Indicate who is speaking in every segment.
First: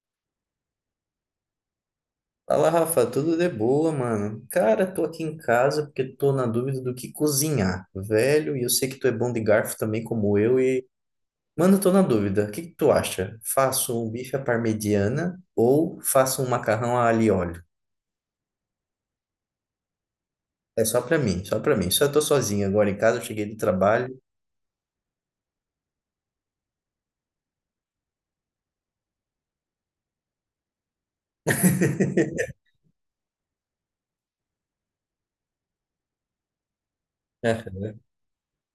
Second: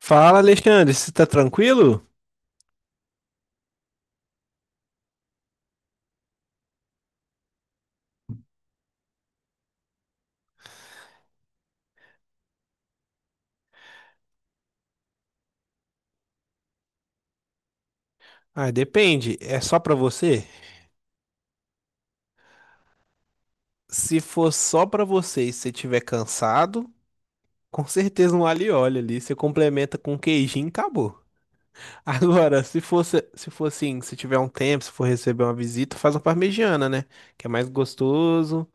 Speaker 1: Fala, Alexandre, você tá tranquilo?
Speaker 2: Fala, Rafa, tudo de boa, mano? Cara, tô aqui em casa porque tô na dúvida do que cozinhar, velho, e eu sei que tu é bom de garfo também como eu e, mano, tô na dúvida. O que que tu acha? Faço um bife à parmegiana ou faço um macarrão a alho e óleo?
Speaker 1: Ah, depende, é só pra você?
Speaker 2: É só pra mim, só pra mim. Só tô sozinho agora em casa, eu cheguei do trabalho.
Speaker 1: Se for só pra você e você tiver cansado, com certeza um alho e óleo ali, você complementa com um queijinho e acabou. Agora, se for assim, se tiver um tempo, se for receber uma visita, faz uma parmegiana, né? Que é mais
Speaker 2: Aham.
Speaker 1: gostoso,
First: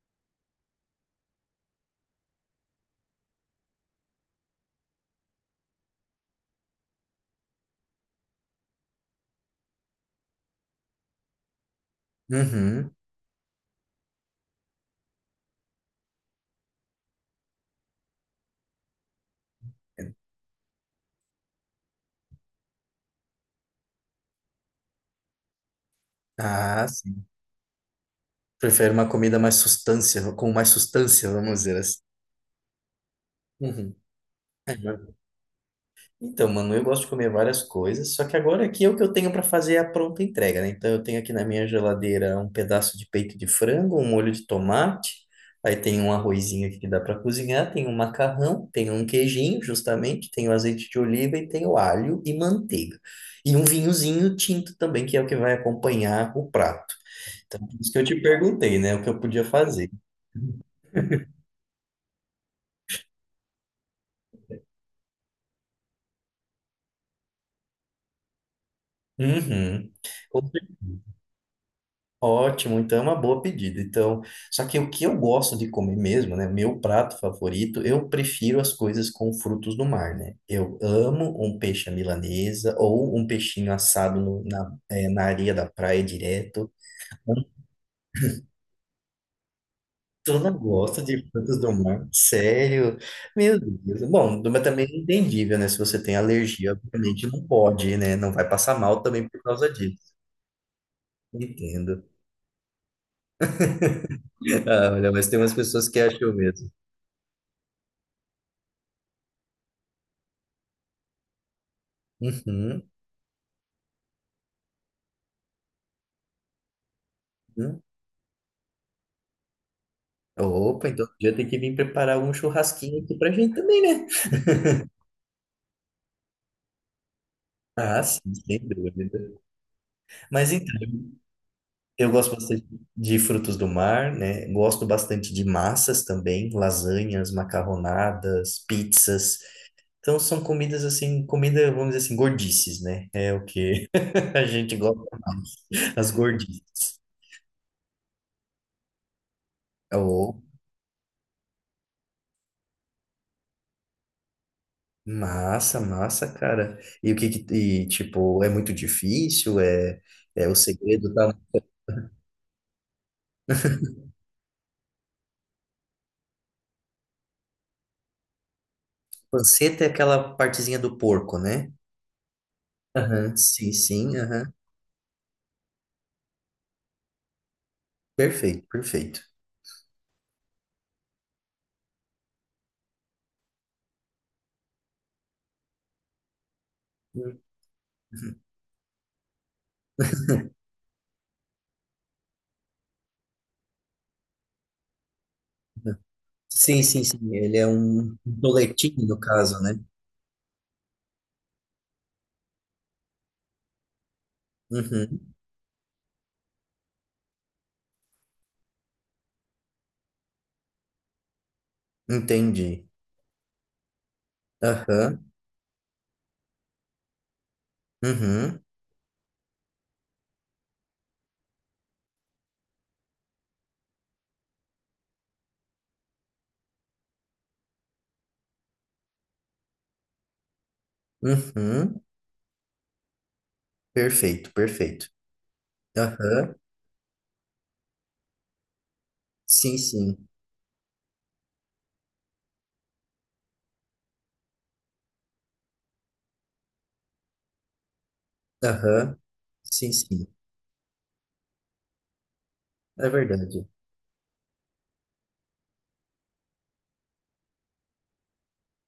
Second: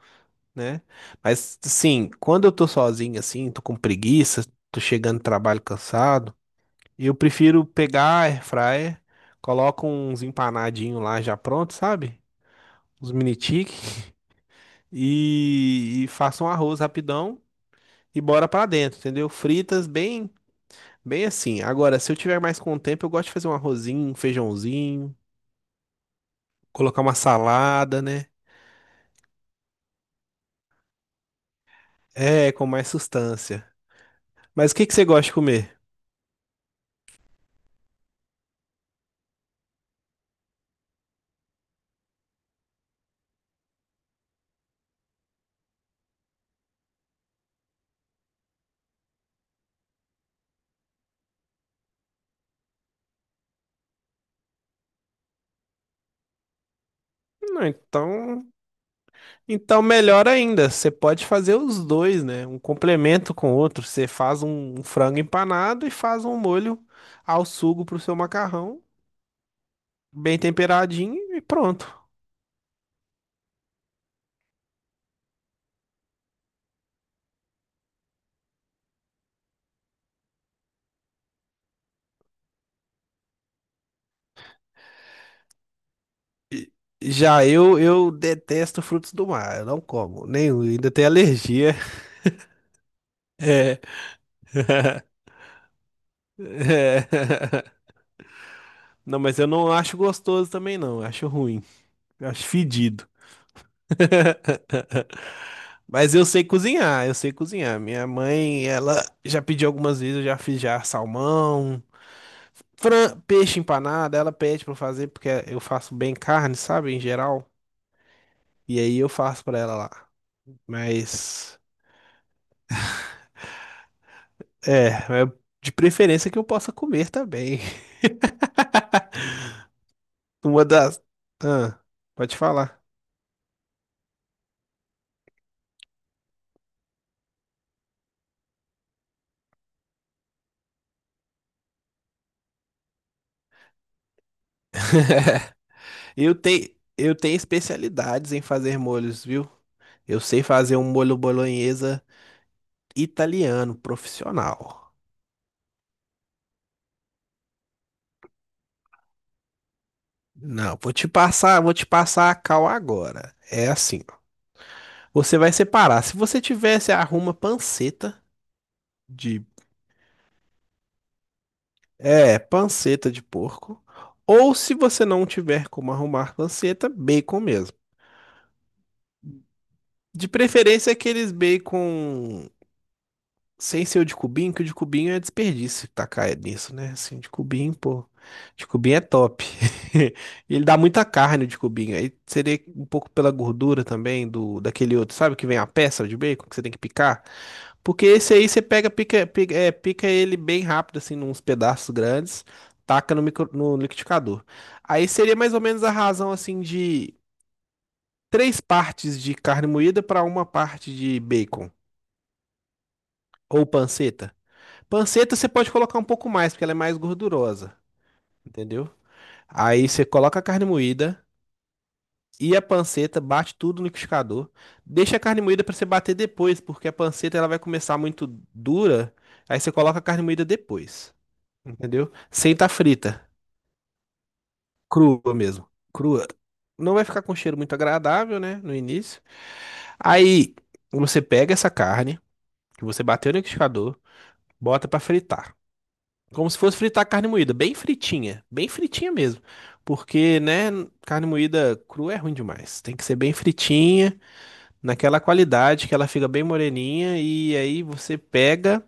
Speaker 1: né? Mas, sim, quando eu tô sozinho assim, tô com preguiça, tô chegando do trabalho cansado, eu prefiro pegar a air fryer, coloco uns empanadinhos lá já pronto, sabe?
Speaker 2: Uhum.
Speaker 1: Os mini tique e faça um arroz rapidão e bora pra dentro, entendeu? Fritas bem, bem assim. Agora, se eu tiver mais com o tempo, eu gosto de fazer um arrozinho, um feijãozinho,
Speaker 2: Ah,
Speaker 1: colocar uma
Speaker 2: sim.
Speaker 1: salada, né?
Speaker 2: Prefiro uma comida mais substância, com mais substância, vamos dizer assim.
Speaker 1: É, com mais sustância.
Speaker 2: Uhum.
Speaker 1: Mas o que que você gosta de comer?
Speaker 2: Então, mano, eu gosto de comer várias coisas, só que agora aqui é o que eu tenho para fazer é a pronta entrega, né? Então, eu tenho aqui na minha geladeira um pedaço de peito de frango, um molho de tomate, aí tem um arrozinho aqui que dá para cozinhar, tem um macarrão, tem um queijinho, justamente, tem o azeite de oliva e tem o alho e manteiga. E um vinhozinho tinto também, que é o que vai acompanhar o prato. Então,
Speaker 1: Não,
Speaker 2: por isso que eu te
Speaker 1: então,
Speaker 2: perguntei, né? O que eu podia
Speaker 1: então
Speaker 2: fazer.
Speaker 1: melhor ainda, você pode fazer os dois, né? Um complemento com o outro. Você faz um frango empanado e faz um molho ao sugo pro seu macarrão,
Speaker 2: Uhum.
Speaker 1: bem temperadinho e pronto.
Speaker 2: Ótimo, então é uma boa pedida. Então, só que o que eu gosto de comer mesmo, né? Meu prato favorito, eu prefiro as coisas com frutos do mar, né? Eu amo um peixe à milanesa ou um peixinho assado na areia da praia direto.
Speaker 1: Já eu detesto frutos do mar, eu não como,
Speaker 2: Eu não
Speaker 1: nenhum, ainda
Speaker 2: gosto
Speaker 1: tenho
Speaker 2: de frutos do
Speaker 1: alergia.
Speaker 2: mar, sério. Meu
Speaker 1: É.
Speaker 2: Deus. Bom, mas também é entendível, né? Se você tem alergia, obviamente não
Speaker 1: É.
Speaker 2: pode, né? Não vai passar mal
Speaker 1: Não,
Speaker 2: também
Speaker 1: mas
Speaker 2: por
Speaker 1: eu
Speaker 2: causa
Speaker 1: não
Speaker 2: disso.
Speaker 1: acho gostoso também não, eu acho ruim,
Speaker 2: Entendo.
Speaker 1: eu acho fedido.
Speaker 2: Ah, olha, mas tem umas pessoas que
Speaker 1: Mas eu
Speaker 2: acham
Speaker 1: sei
Speaker 2: mesmo.
Speaker 1: cozinhar, eu sei cozinhar. Minha mãe, ela já pediu algumas vezes, eu já fiz já salmão,
Speaker 2: Uhum.
Speaker 1: peixe empanado, ela pede pra eu fazer porque eu faço bem carne, sabe, em geral.
Speaker 2: Uhum.
Speaker 1: E aí eu faço pra ela lá.
Speaker 2: Opa, então já tem que
Speaker 1: Mas
Speaker 2: vir preparar um churrasquinho aqui pra gente também, né?
Speaker 1: é, é de preferência que eu possa comer também.
Speaker 2: Ah, sim, sem dúvida. Mas
Speaker 1: Uma
Speaker 2: então,
Speaker 1: das. Ah,
Speaker 2: eu gosto
Speaker 1: pode
Speaker 2: bastante
Speaker 1: falar.
Speaker 2: de frutos do mar, né? Gosto bastante de massas também, lasanhas, macarronadas, pizzas. Então são comidas assim, comida, vamos dizer assim, gordices, né? É o que a gente gosta mais, as
Speaker 1: Eu tenho,
Speaker 2: gordices.
Speaker 1: eu tenho especialidades em fazer molhos, viu? Eu
Speaker 2: Oh,
Speaker 1: sei fazer um molho bolonhesa italiano, profissional.
Speaker 2: massa, massa, cara. E o que que, é muito difícil? É, é o
Speaker 1: Não,
Speaker 2: segredo, tá?
Speaker 1: vou te passar a cal agora. É assim, ó. Você vai separar. Se você tivesse, arruma panceta de,
Speaker 2: Panceta é aquela partezinha do porco, né?
Speaker 1: é, panceta de
Speaker 2: Aham, sim,
Speaker 1: porco.
Speaker 2: sim, aham.
Speaker 1: Ou se você não tiver como arrumar panceta, bacon mesmo.
Speaker 2: Perfeito, perfeito.
Speaker 1: De preferência aqueles bacon sem ser o de cubinho, que o de cubinho é desperdício tacar nisso, né? Assim, de
Speaker 2: Uhum.
Speaker 1: cubinho, pô. De cubinho é top. E ele dá muita carne o de cubinho. Aí seria um pouco pela gordura também do daquele outro, sabe? Que vem a peça de bacon que você tem que
Speaker 2: Sim, sim, sim.
Speaker 1: picar.
Speaker 2: Ele é
Speaker 1: Porque
Speaker 2: um
Speaker 1: esse aí você pega,
Speaker 2: boletim, no
Speaker 1: pica, pica,
Speaker 2: caso,
Speaker 1: é,
Speaker 2: né?
Speaker 1: pica ele bem rápido, assim, nos pedaços grandes, taca no, micro, no liquidificador. Aí
Speaker 2: Uhum.
Speaker 1: seria mais ou menos a razão, assim, de três partes de carne moída para uma parte de bacon.
Speaker 2: Entendi.
Speaker 1: Ou panceta.
Speaker 2: Aham,
Speaker 1: Panceta você pode colocar um pouco mais, porque ela é mais gordurosa,
Speaker 2: uhum.
Speaker 1: entendeu? Aí você coloca a carne moída e a panceta, bate tudo no liquidificador. Deixa a carne moída para você bater depois, porque a panceta ela vai começar muito dura. Aí você coloca a carne moída depois,
Speaker 2: Uhum.
Speaker 1: entendeu? Sem estar frita,
Speaker 2: Perfeito, perfeito.
Speaker 1: crua mesmo, crua.
Speaker 2: Aham,
Speaker 1: Não vai ficar com cheiro muito agradável, né, no início.
Speaker 2: sim, sim.
Speaker 1: Aí você pega essa carne que você bateu no liquidificador, bota para fritar. Como se fosse fritar carne moída, bem fritinha
Speaker 2: Aham,
Speaker 1: mesmo.
Speaker 2: sim, sim.
Speaker 1: Porque, né, carne moída crua é ruim demais. Tem que
Speaker 2: É
Speaker 1: ser bem
Speaker 2: verdade.
Speaker 1: fritinha, naquela qualidade que ela fica bem moreninha e aí você pega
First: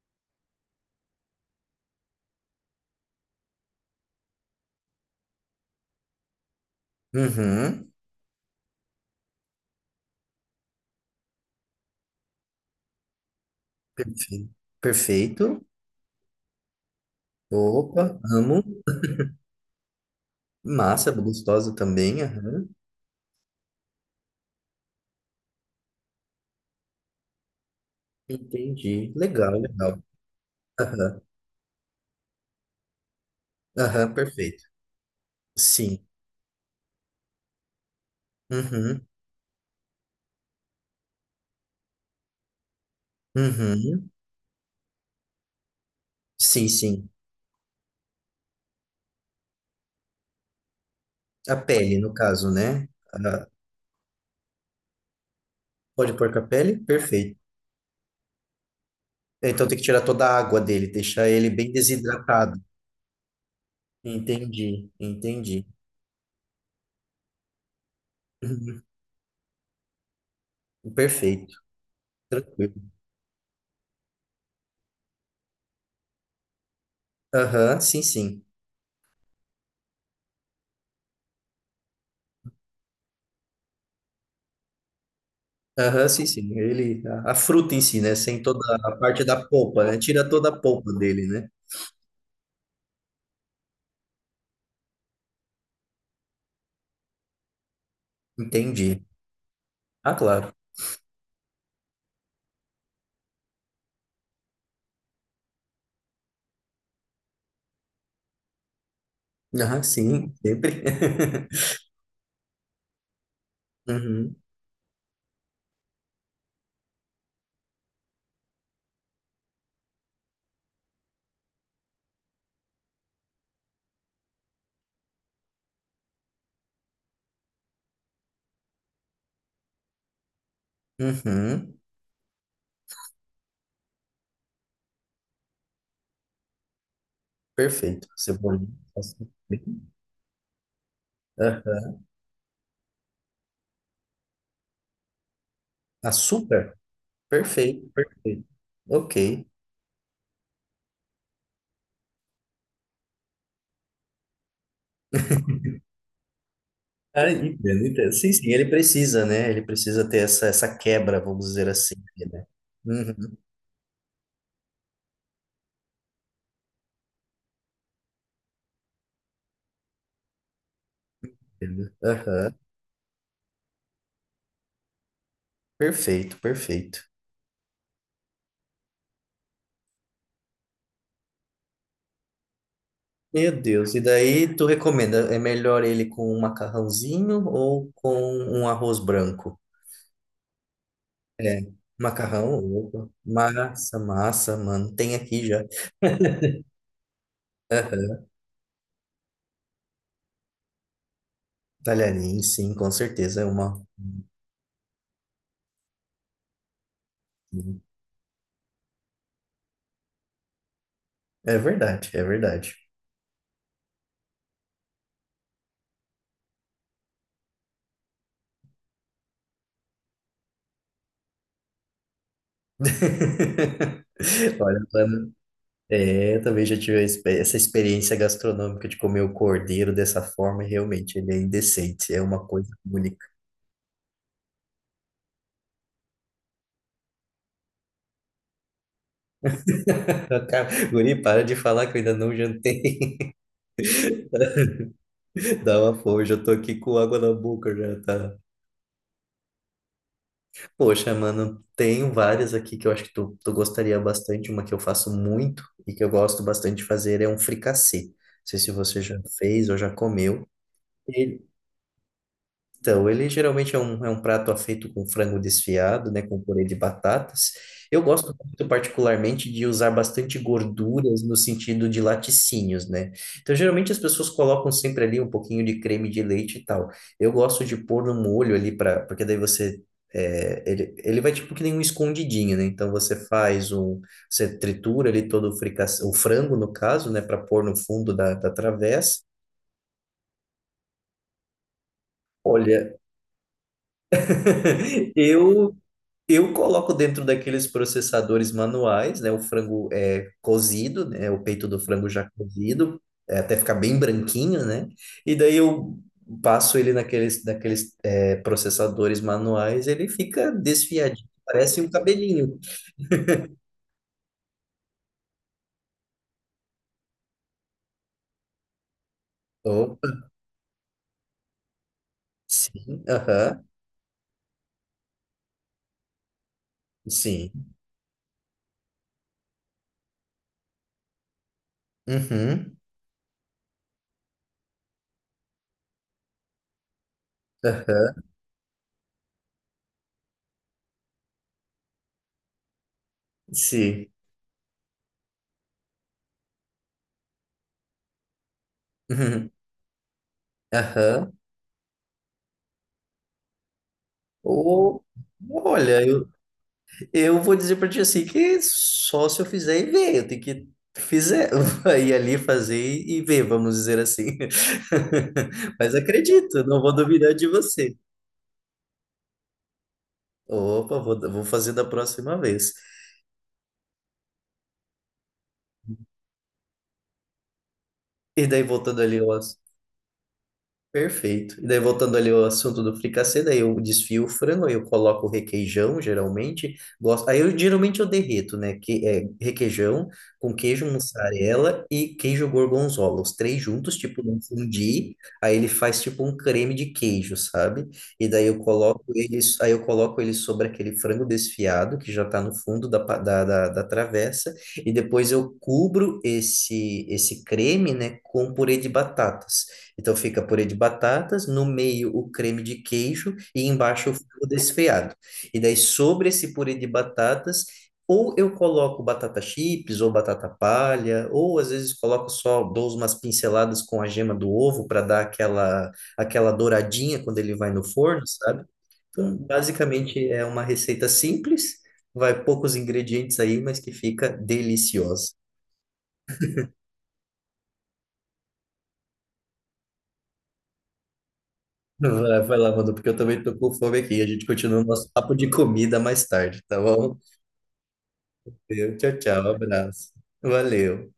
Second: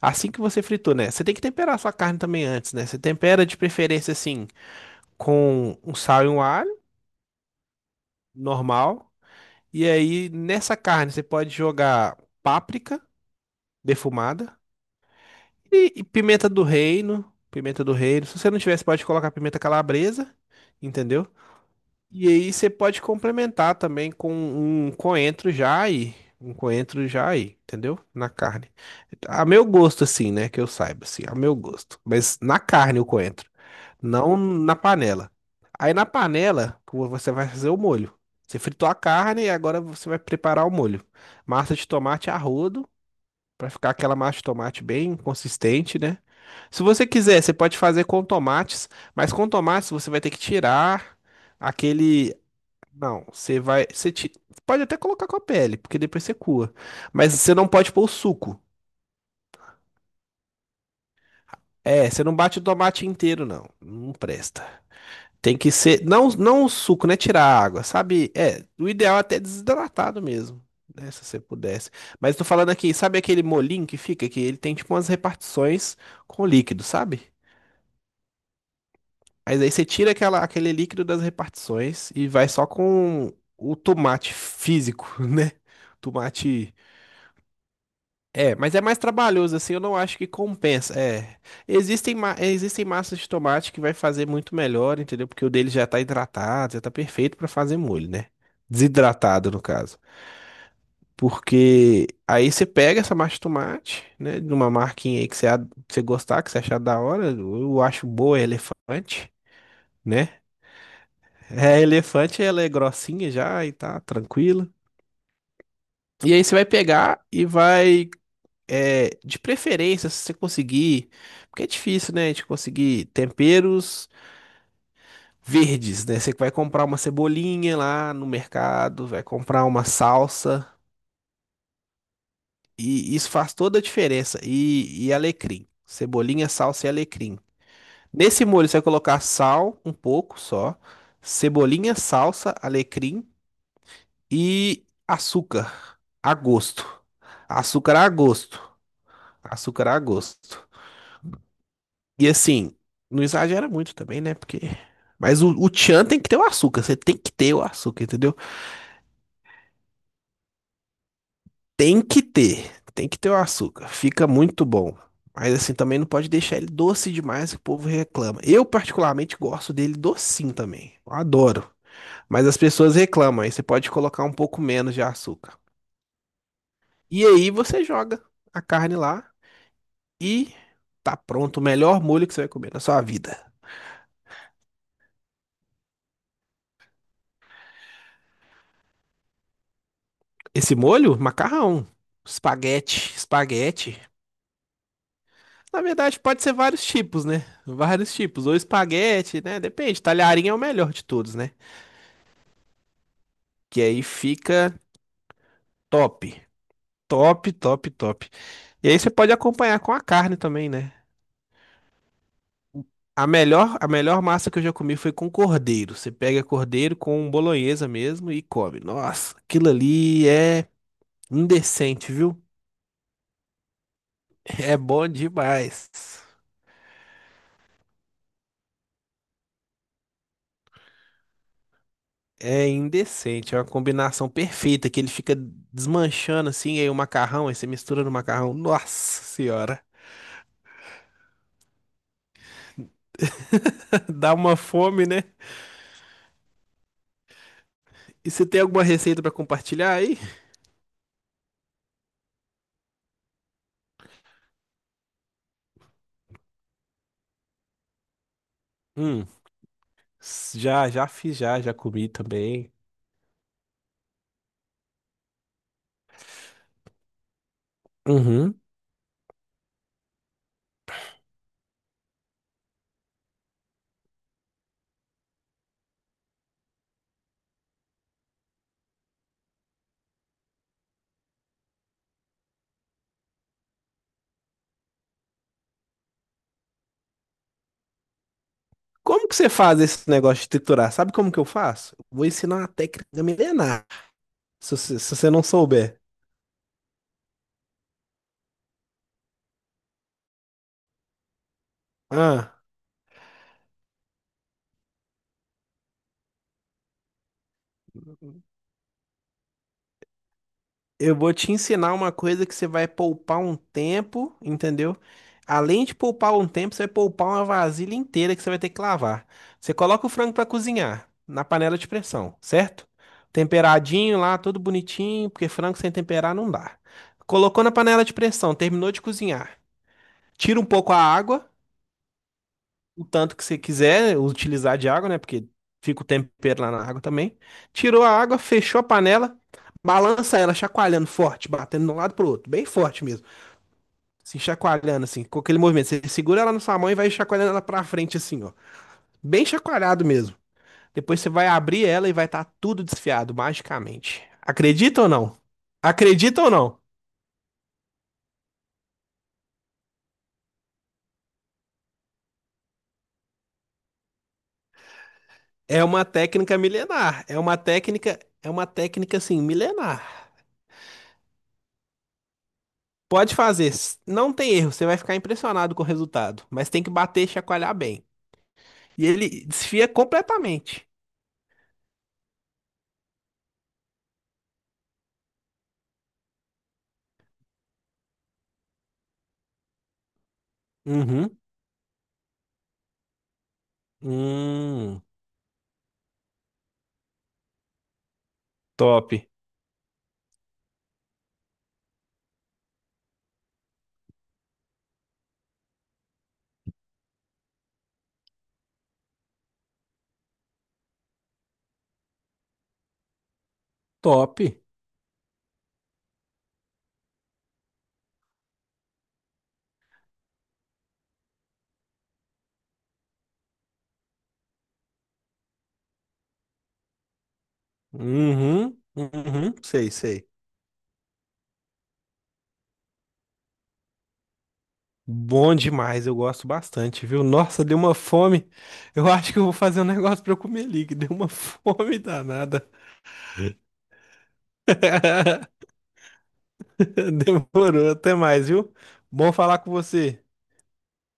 Speaker 1: assim que você fritou, né? Você tem que temperar a sua carne também antes, né? Você tempera de preferência assim com um sal e um alho
Speaker 2: Uhum.
Speaker 1: normal. E aí nessa carne você pode jogar páprica
Speaker 2: Perfeito.
Speaker 1: defumada.
Speaker 2: Perfeito.
Speaker 1: E pimenta do reino, pimenta do
Speaker 2: Opa,
Speaker 1: reino. Se você
Speaker 2: amo.
Speaker 1: não tivesse, pode colocar pimenta calabresa,
Speaker 2: Massa,
Speaker 1: entendeu?
Speaker 2: gostosa também.
Speaker 1: E aí
Speaker 2: Aham.
Speaker 1: você pode complementar também com um coentro já aí, um coentro já aí, entendeu? Na carne.
Speaker 2: Entendi.
Speaker 1: A
Speaker 2: Legal,
Speaker 1: meu
Speaker 2: legal.
Speaker 1: gosto assim, né, que eu saiba
Speaker 2: Aham.
Speaker 1: assim, a meu gosto. Mas na carne o coentro,
Speaker 2: Aham,
Speaker 1: não
Speaker 2: perfeito.
Speaker 1: na panela. Aí
Speaker 2: Sim.
Speaker 1: na panela que você vai fazer o molho. Você fritou a
Speaker 2: Uhum,
Speaker 1: carne e agora você vai preparar o molho. Massa de tomate a rodo. Pra ficar
Speaker 2: uhum.
Speaker 1: aquela massa de tomate bem consistente, né?
Speaker 2: Sim,
Speaker 1: Se você
Speaker 2: sim.
Speaker 1: quiser, você pode fazer com tomates, mas com tomates você vai ter que tirar
Speaker 2: A pele, no
Speaker 1: aquele.
Speaker 2: caso, né?
Speaker 1: Não,
Speaker 2: Ah,
Speaker 1: você vai. Pode até colocar com a pele, porque
Speaker 2: pode
Speaker 1: depois
Speaker 2: pôr
Speaker 1: você
Speaker 2: com a
Speaker 1: coa.
Speaker 2: pele?
Speaker 1: Mas
Speaker 2: Perfeito.
Speaker 1: você não pode pôr o suco.
Speaker 2: Então tem que tirar toda a água dele, deixar ele bem
Speaker 1: É, você não
Speaker 2: desidratado.
Speaker 1: bate o tomate inteiro, não. Não presta.
Speaker 2: Entendi,
Speaker 1: Tem
Speaker 2: entendi.
Speaker 1: que ser. Não, não o suco, né? Tirar a água, sabe? É,
Speaker 2: Uhum,
Speaker 1: o ideal é até desidratado mesmo, né? Se você
Speaker 2: perfeito,
Speaker 1: pudesse. Mas tô falando
Speaker 2: tranquilo.
Speaker 1: aqui, sabe aquele molinho que fica? Que ele tem tipo umas repartições com líquido, sabe?
Speaker 2: Aham, sim, sim.
Speaker 1: Mas aí você tira aquela, aquele líquido das repartições e vai só com o tomate físico, né?
Speaker 2: Aham, sim, sim.
Speaker 1: Tomate.
Speaker 2: Ele, a fruta em si, né? Sem
Speaker 1: É,
Speaker 2: toda
Speaker 1: mas é
Speaker 2: a
Speaker 1: mais
Speaker 2: parte da
Speaker 1: trabalhoso, assim, eu
Speaker 2: polpa,
Speaker 1: não
Speaker 2: né?
Speaker 1: acho que
Speaker 2: Tira toda a polpa
Speaker 1: compensa.
Speaker 2: dele,
Speaker 1: É.
Speaker 2: né?
Speaker 1: Existem, existem massas de tomate que vai fazer muito melhor, entendeu? Porque o dele já tá hidratado, já tá perfeito pra fazer molho, né?
Speaker 2: Entendi.
Speaker 1: Desidratado, no caso.
Speaker 2: Ah, claro.
Speaker 1: Porque aí você pega essa massa de tomate, né? De uma marquinha aí que você, que você gostar, que você achar da hora. Eu acho boa, é elefante,
Speaker 2: Aham, sim,
Speaker 1: né?
Speaker 2: sempre.
Speaker 1: É, elefante, ela é grossinha já e tá
Speaker 2: Uhum,
Speaker 1: tranquila. E aí você vai pegar e vai, é, de preferência, se você conseguir, porque é difícil, né, de conseguir temperos verdes, né? Você vai comprar uma cebolinha lá no mercado, vai comprar uma salsa,
Speaker 2: uhum.
Speaker 1: e isso faz toda a diferença. E alecrim, cebolinha, salsa e alecrim.
Speaker 2: Perfeito.
Speaker 1: Nesse molho
Speaker 2: Cebolinha,
Speaker 1: você vai colocar
Speaker 2: açúcar.
Speaker 1: sal, um pouco só, cebolinha,
Speaker 2: Aham.
Speaker 1: salsa, alecrim e açúcar. A
Speaker 2: Açúcar?
Speaker 1: gosto.
Speaker 2: Perfeito,
Speaker 1: Açúcar a
Speaker 2: perfeito.
Speaker 1: gosto.
Speaker 2: Ok.
Speaker 1: Açúcar a gosto. E assim, não exagera muito também, né? Porque. Mas o tchan tem que ter o açúcar. Você tem
Speaker 2: Ah,
Speaker 1: que ter o
Speaker 2: entendo,
Speaker 1: açúcar,
Speaker 2: entendo. Sim,
Speaker 1: entendeu?
Speaker 2: sim, ele precisa, né? Ele precisa ter essa quebra, vamos dizer assim,
Speaker 1: Tem que
Speaker 2: né?
Speaker 1: ter. Tem que ter o
Speaker 2: Uhum,
Speaker 1: açúcar. Fica muito bom. Mas assim, também não pode deixar ele doce demais que o povo reclama. Eu, particularmente, gosto dele docinho também. Eu adoro.
Speaker 2: entendo.
Speaker 1: Mas
Speaker 2: Aham.
Speaker 1: as pessoas reclamam. Aí você pode colocar um pouco menos de açúcar.
Speaker 2: Perfeito, perfeito.
Speaker 1: E aí você joga a carne lá e tá pronto o melhor molho que você vai comer na sua vida.
Speaker 2: Meu Deus, e daí tu recomenda, é melhor ele com um macarrãozinho ou com um arroz branco?
Speaker 1: Esse molho?
Speaker 2: É,
Speaker 1: Macarrão.
Speaker 2: macarrão, opa,
Speaker 1: Espaguete.
Speaker 2: massa,
Speaker 1: Espaguete.
Speaker 2: massa, mano, tem aqui já.
Speaker 1: Na verdade, pode ser vários tipos, né? Vários
Speaker 2: Aham.
Speaker 1: tipos. Ou espaguete, né? Depende. Talharim é o melhor de todos, né?
Speaker 2: Talharim, sim, com certeza é
Speaker 1: Que
Speaker 2: uma.
Speaker 1: aí fica top. Top, top, top. E aí você pode acompanhar com a carne também, né?
Speaker 2: É verdade, é verdade.
Speaker 1: A melhor massa que eu já comi foi com cordeiro. Você pega cordeiro com bolonhesa mesmo e come. Nossa, aquilo ali é indecente, viu? É
Speaker 2: Olha,
Speaker 1: bom
Speaker 2: mano,
Speaker 1: demais.
Speaker 2: é, eu também já tive essa experiência gastronômica de comer o cordeiro dessa forma e realmente ele é indecente, é uma
Speaker 1: É
Speaker 2: coisa única.
Speaker 1: indecente, é uma combinação perfeita que ele fica desmanchando assim, e aí o macarrão, aí você mistura no macarrão. Nossa senhora,
Speaker 2: Cara, Guri, para de falar que eu ainda não jantei.
Speaker 1: dá uma fome, né?
Speaker 2: Dá uma fome, já tô aqui com água na boca, já
Speaker 1: E
Speaker 2: tá.
Speaker 1: você tem alguma receita pra compartilhar aí?
Speaker 2: Poxa, mano, tenho várias aqui que eu acho que tu gostaria bastante. Uma que eu faço muito e que eu gosto bastante de fazer é um fricassê. Não sei se você já
Speaker 1: Hum,
Speaker 2: fez ou já comeu.
Speaker 1: já, já fiz,
Speaker 2: Ele-
Speaker 1: já, já comi também.
Speaker 2: Então, ele geralmente é é um prato feito com frango desfiado, né, com purê de batatas. Eu gosto
Speaker 1: Uhum.
Speaker 2: muito particularmente de usar bastante gorduras no sentido de laticínios, né? Então, geralmente as pessoas colocam sempre ali um pouquinho de creme de leite e tal. Eu gosto de pôr no molho ali para, porque daí ele, ele vai tipo que nem um escondidinho, né? Então você você tritura ali todo o fricassê, o frango no caso, né, para pôr no fundo da travessa.
Speaker 1: Como que você faz esse negócio de triturar? Sabe como que eu faço? Eu vou ensinar uma
Speaker 2: Olha,
Speaker 1: técnica milenar, se você não
Speaker 2: eu
Speaker 1: souber.
Speaker 2: Eu coloco dentro daqueles processadores manuais, né? O frango é cozido, né? O peito do frango já
Speaker 1: Ah.
Speaker 2: cozido, é, até ficar bem branquinho, né? E daí eu passo ele naqueles, naqueles é, processadores manuais, ele fica
Speaker 1: Eu
Speaker 2: desfiadinho,
Speaker 1: vou te
Speaker 2: parece um
Speaker 1: ensinar uma coisa que
Speaker 2: cabelinho.
Speaker 1: você vai poupar um tempo, entendeu? Além de poupar um tempo, você vai poupar uma vasilha inteira que você vai ter que lavar. Você coloca
Speaker 2: Opa,
Speaker 1: o frango para cozinhar na panela de pressão, certo?
Speaker 2: sim, aham,
Speaker 1: Temperadinho lá, tudo bonitinho, porque frango sem temperar não dá. Colocou
Speaker 2: sim,
Speaker 1: na panela de pressão, terminou de cozinhar. Tira um pouco a água,
Speaker 2: uhum,
Speaker 1: o tanto que você quiser utilizar de água, né? Porque fica o tempero lá na água também. Tirou a
Speaker 2: aham,
Speaker 1: água, fechou a panela, balança ela, chacoalhando forte, batendo de um lado pro outro, bem forte mesmo.
Speaker 2: sim,
Speaker 1: Assim, chacoalhando, assim, com aquele movimento. Você segura ela na sua mão e vai chacoalhando ela pra frente, assim, ó. Bem
Speaker 2: uhum,
Speaker 1: chacoalhado mesmo. Depois você
Speaker 2: aham.
Speaker 1: vai abrir ela e vai estar tudo desfiado, magicamente. Acredita
Speaker 2: Ô,
Speaker 1: ou não?
Speaker 2: olha, eu,
Speaker 1: Acredita ou não?
Speaker 2: Eu vou dizer para ti assim que só se eu fizer e ver, eu fizer, ir ali fazer e ver, vamos dizer assim.
Speaker 1: É
Speaker 2: Mas
Speaker 1: uma técnica
Speaker 2: acredito, não vou
Speaker 1: milenar.
Speaker 2: duvidar de você.
Speaker 1: É uma técnica, assim, milenar.
Speaker 2: Opa, vou, vou fazer da próxima vez.
Speaker 1: Pode fazer, não tem erro, você vai ficar impressionado com o resultado, mas tem que bater e chacoalhar bem.
Speaker 2: E daí voltando
Speaker 1: E
Speaker 2: ali ao
Speaker 1: ele desfia completamente.
Speaker 2: Perfeito. E daí, voltando ali ao assunto do fricassê, daí eu desfio o frango, aí eu coloco o requeijão, geralmente. Gosto... Aí eu geralmente eu derreto, né? Que é requeijão com queijo
Speaker 1: Uhum.
Speaker 2: mussarela e queijo gorgonzola. Os três juntos, tipo, não
Speaker 1: Hum,
Speaker 2: fundir. Aí ele faz tipo um creme de queijo, sabe? E daí eu coloco
Speaker 1: top.
Speaker 2: eles, aí eu coloco ele sobre aquele frango desfiado que já tá no fundo da, pa- da, da, da travessa. E depois eu cubro esse creme, né, com purê de batata. Então fica purê de batatas, no meio o creme de queijo e embaixo o
Speaker 1: Top.
Speaker 2: frango desfiado. E daí sobre esse purê de batatas, ou eu coloco batata chips ou batata palha, ou às vezes coloco só, dou umas pinceladas com a gema do ovo para dar aquela douradinha quando ele vai no forno, sabe?
Speaker 1: Uhum.
Speaker 2: Então,
Speaker 1: Uhum. Sei,
Speaker 2: basicamente
Speaker 1: sei.
Speaker 2: é uma receita simples, vai poucos ingredientes aí, mas que fica deliciosa.
Speaker 1: Bom demais, eu gosto bastante, viu? Nossa, deu uma fome. Eu acho que eu vou fazer um negócio pra eu comer ali, que deu uma fome
Speaker 2: Vai, vai
Speaker 1: danada.
Speaker 2: lá, mano, porque eu também tô com fome aqui. A gente continua o nosso papo de comida mais tarde, tá bom?
Speaker 1: Demorou, até mais, viu?
Speaker 2: Tchau,
Speaker 1: Bom
Speaker 2: tchau,
Speaker 1: falar com
Speaker 2: abraço.
Speaker 1: você.
Speaker 2: Valeu.